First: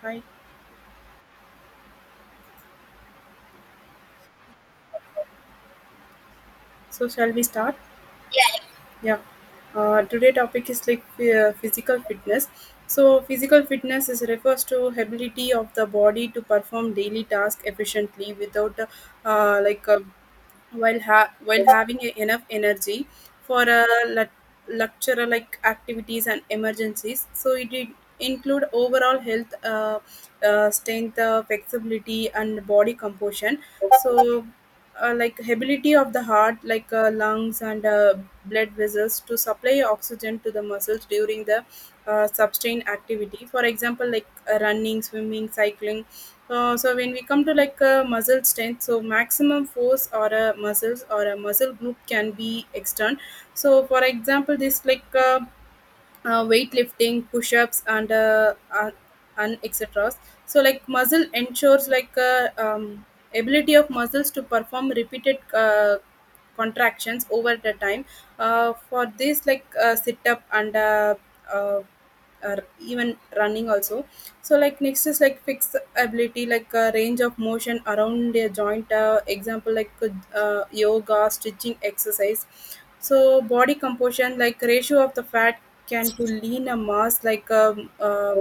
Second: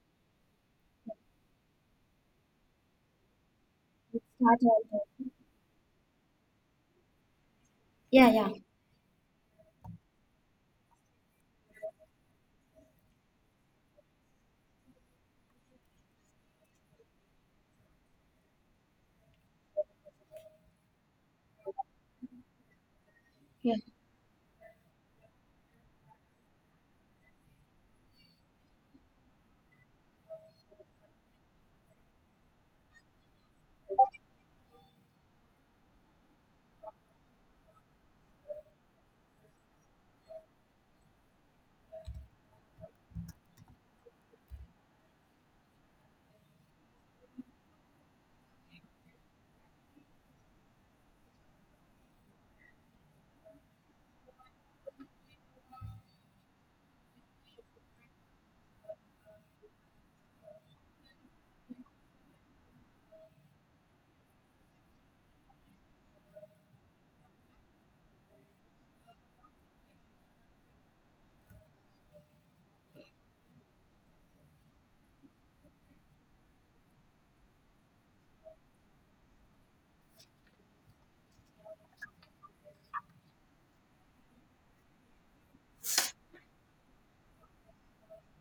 Hi. Start all. So shall we start? Yeah, yeah. Yeah. Today topic is like physical fitness. So physical fitness is refers to ability of the body to perform daily task efficiently without uh, like uh, while while having enough energy for Yeah. a lecturer like activities and emergencies, so it did include overall health, strength, flexibility and body composition. So like ability of the heart, like lungs and blood vessels to supply oxygen to the muscles during the sustained activity, for example like running, swimming, cycling. So when we come to like muscle strength, so maximum force or a muscles or a muscle group can be external. So for example, this like weightlifting, push-ups, and etc. So like muscle ensures like ability of muscles to perform repeated contractions over the time. For this like sit up and uh, even running also. So like next is like flexibility, like a range of motion around a joint. Example like yoga, stretching, exercise. So body composition, like ratio of the fat can to lean a mass like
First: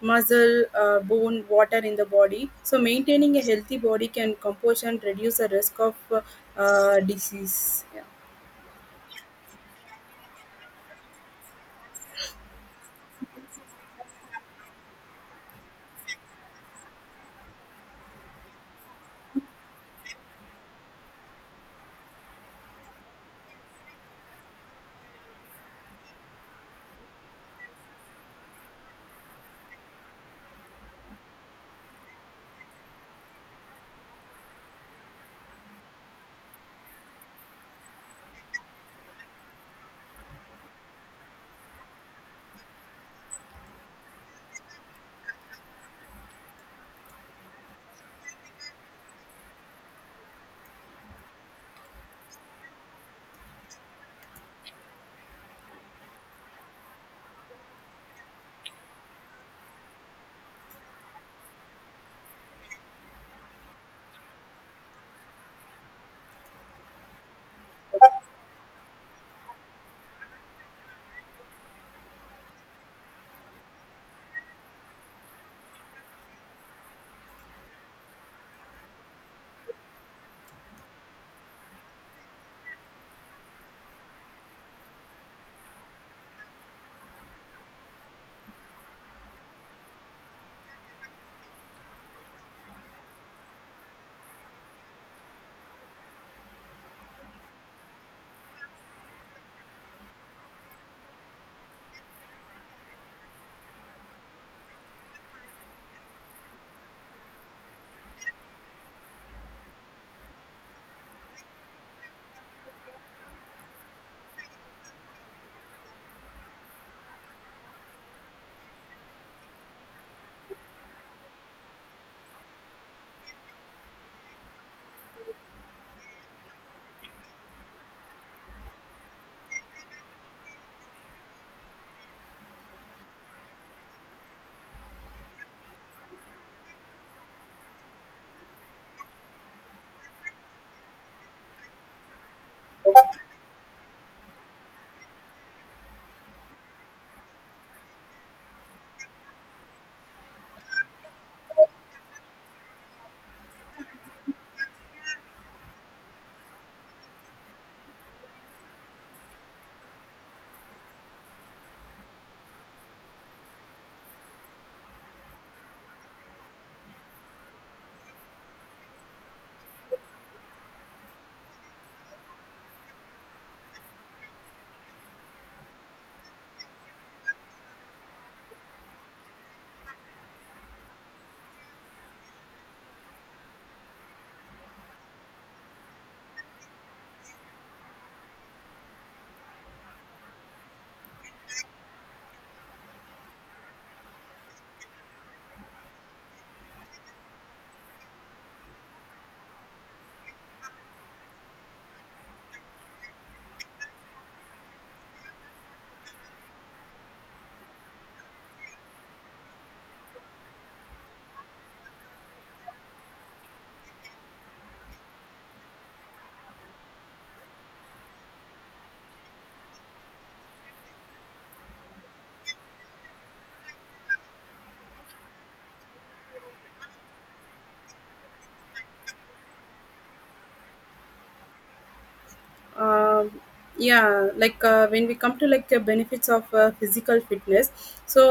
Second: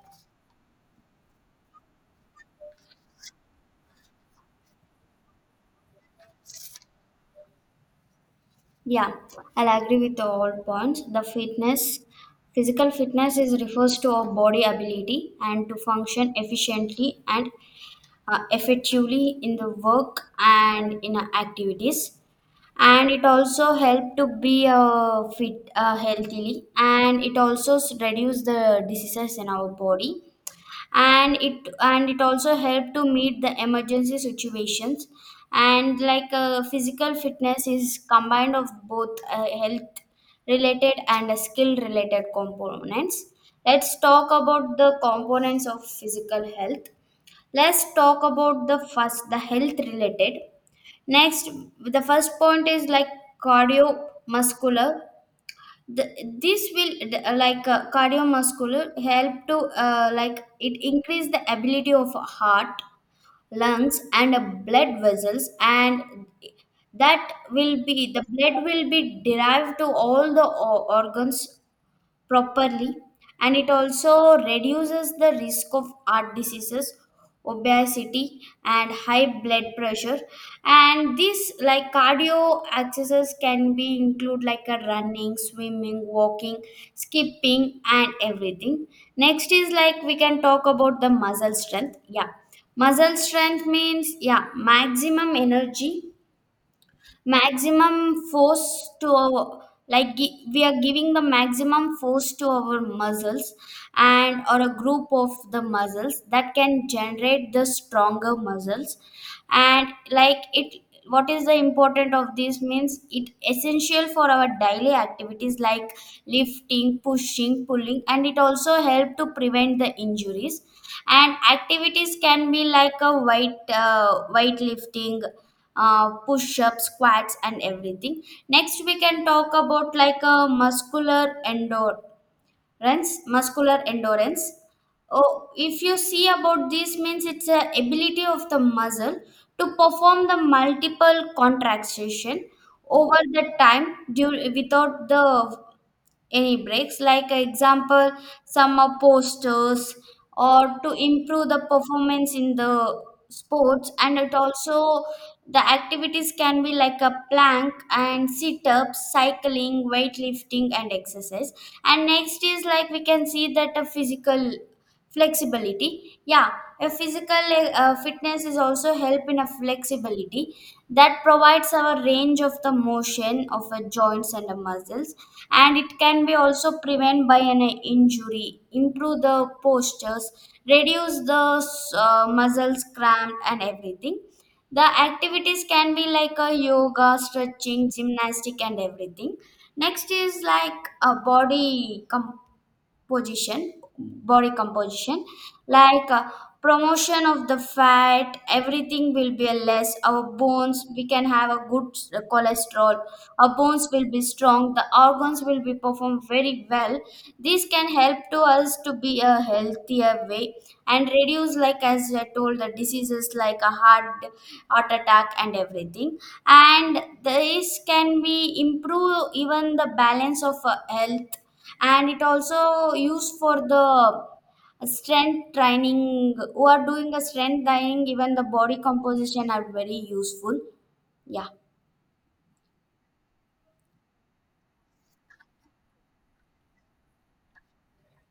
muscle, bone, water in the body. So maintaining a healthy body can composition reduce the risk of disease. Yeah. Yeah. I'll agree with all points. The fitness, physical fitness is refers to our body ability and to function efficiently and effectively in the work and in our activities. And it also help to be fit healthily, and it also reduce the diseases in our body, and it also helped to meet the emergency situations. And like physical fitness is combined of both health related and skill related components. Let's talk about the components of physical health. Let's talk about the first, the health related next. The first point is like cardiovascular. the, this will like cardiovascular help to like it increase the ability of heart, lungs and blood vessels, and that will be the blood will be derived to all the organs properly. And it also reduces the risk of heart diseases, obesity and high blood pressure. And this like cardio exercises can be include like a running, swimming, walking, skipping and everything. Next is like we can talk about the muscle strength. Yeah, muscle strength means, yeah, maximum energy, maximum force to our, we are giving the maximum force to our muscles and or a group of the muscles that can generate the stronger muscles. And like it, what is the important of this means, it essential for our daily activities like lifting, pushing, pulling, and it also help to prevent the injuries. And activities can be like a weight lifting, push-ups, squats and everything. Next we can talk about like a muscular endurance. Muscular endurance, oh, if you see about this means, it's a ability of the muscle to perform the multiple contraction over the time, due without the any breaks, like example summer posters, or to improve the performance in the sports. And it also, the activities can be like a plank and sit-ups, cycling, weightlifting and exercise. And next is like we can see that a physical flexibility. Yeah, a physical fitness is also help in a flexibility that provides our range of the motion of the joints and the muscles. And it can be also prevent by an injury, improve the postures, reduce the muscles cramp and everything. The activities can be like a yoga, stretching, gymnastic and everything. Next is like a body com position, body composition. Like promotion of the fat everything will be less, our bones we can have a good cholesterol, our bones will be strong, the organs will be performed very well. This can help to us to be a healthier way and reduce, like as I told, the diseases like a heart attack and everything. And this can be improve even the balance of health. And it also used for the strength training, who are doing the strength training, even the body composition are very useful. Yeah. um, yeah, like when we come to like benefits of physical fitness, so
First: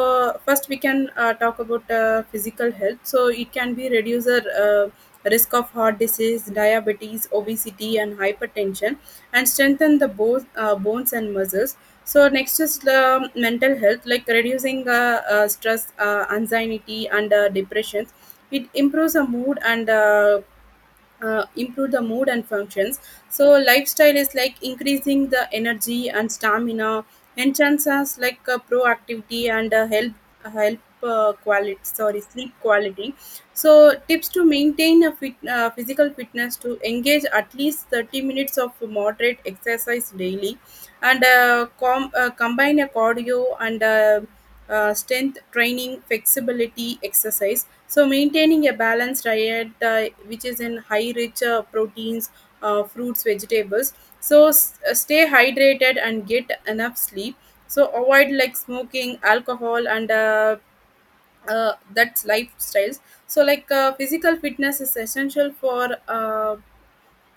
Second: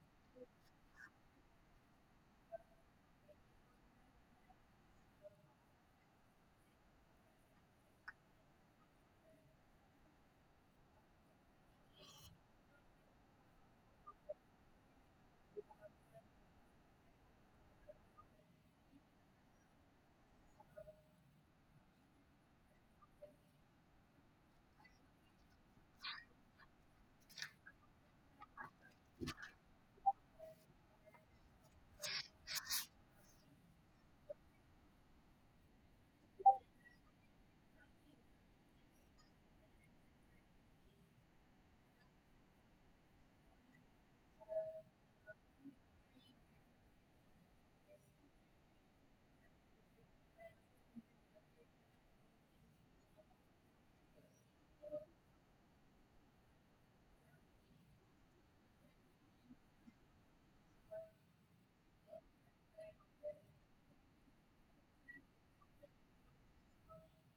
first we can talk about physical health, so it can be reduce the risk of heart disease, diabetes, obesity and hypertension, and strengthen the both bones and muscles. So next is the mental health, like reducing stress, anxiety and depression. It improves the mood and improve the mood and functions. So lifestyle is like increasing the energy and stamina, enhances like proactivity and help help quality, sorry, sleep quality. So tips to maintain a fit, physical fitness to engage at least 30 minutes of moderate exercise daily and combine a cardio and strength training, flexibility exercise. So maintaining a balanced diet, which is in high rich proteins, fruits, vegetables. So stay hydrated and get enough sleep. So avoid like smoking, alcohol, and that's lifestyles. So like physical fitness is essential for uh,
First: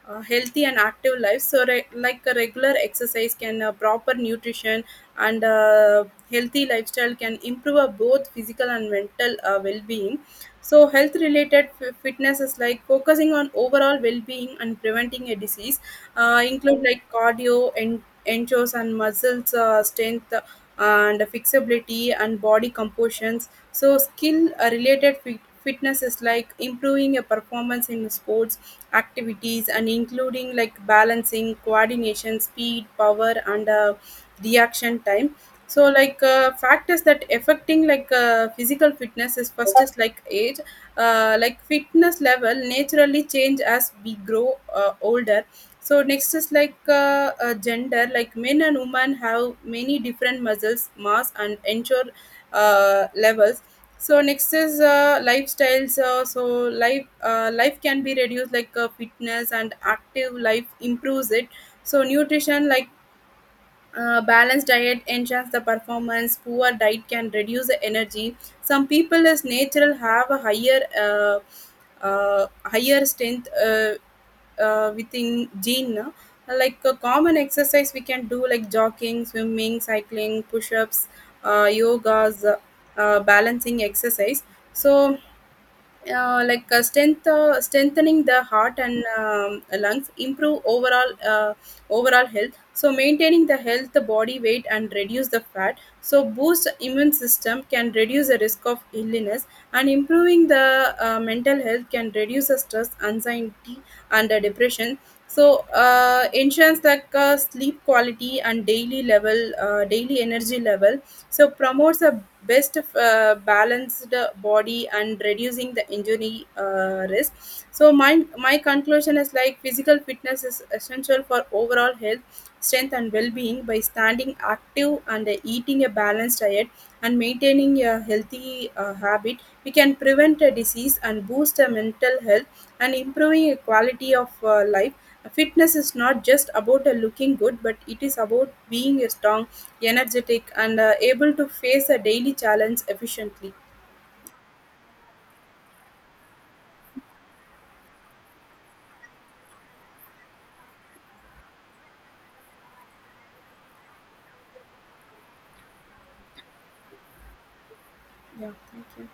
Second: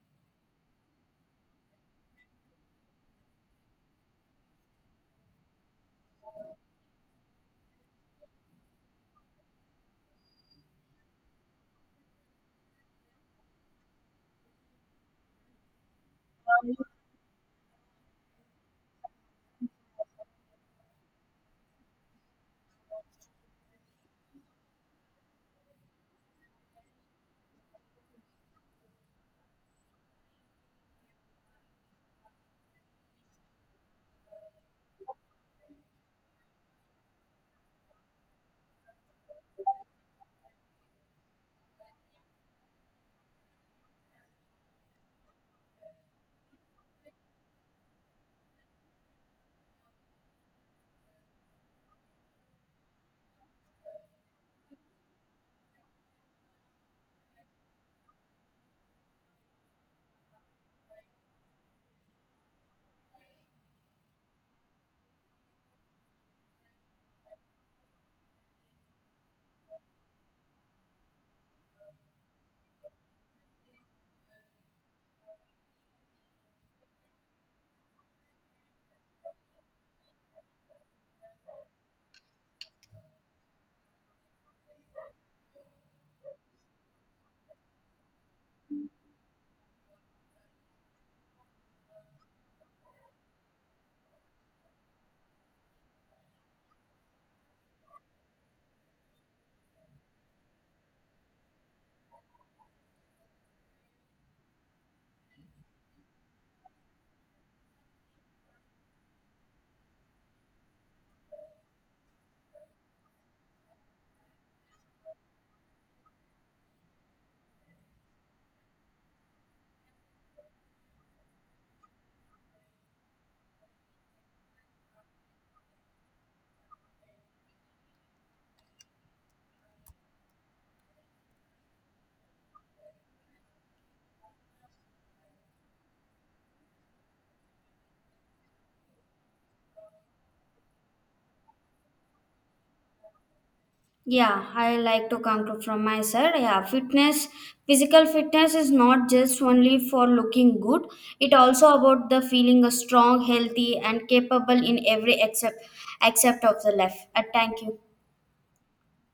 uh, healthy and active life, so like a regular exercise can, proper nutrition and healthy lifestyle can improve both physical and mental well-being. So health related fitness is like focusing on overall well-being and preventing a disease, include like cardio and enchos and muscles strength and flexibility and body compositions. So skill related fitness is like improving your performance in sports activities and including like balancing, coordination, speed, power and reaction time. So like factors that affecting like physical fitness is, first is like age, like fitness level naturally change as we grow older. So next is like gender, like men and women have many different muscles mass and ensure levels. So next is lifestyles, so life can be reduced, like fitness and active life improves it. So nutrition, like balanced diet enhances the performance. Poor diet can reduce the energy. Some people as natural have a higher higher strength within gene. No? Like a common exercise we can do, like jogging, swimming, cycling, push-ups, yogas, balancing exercise. So strengthening the heart and lungs, improve overall health. So maintaining the health, the body weight and reduce the fat, so boost immune system can reduce the risk of illness, and improving the mental health can reduce the stress, anxiety and the depression. So ensures like sleep quality and daily energy level. So promotes a best balanced body and reducing the injury risk. So my conclusion is like physical fitness is essential for overall health, strength and well-being. By standing active and eating a balanced diet and maintaining a healthy habit, we can prevent a disease and boost a mental health and improving a quality of life. Fitness is not just about looking good, but it is about being strong, energetic, and able to face a daily challenge efficiently. Yeah, I like to conclude from my side. Yeah, fitness, physical fitness is not just only for looking good, it also about the feeling a strong, healthy and capable in every accept, accept of the life. Thank you. Yeah, thank you.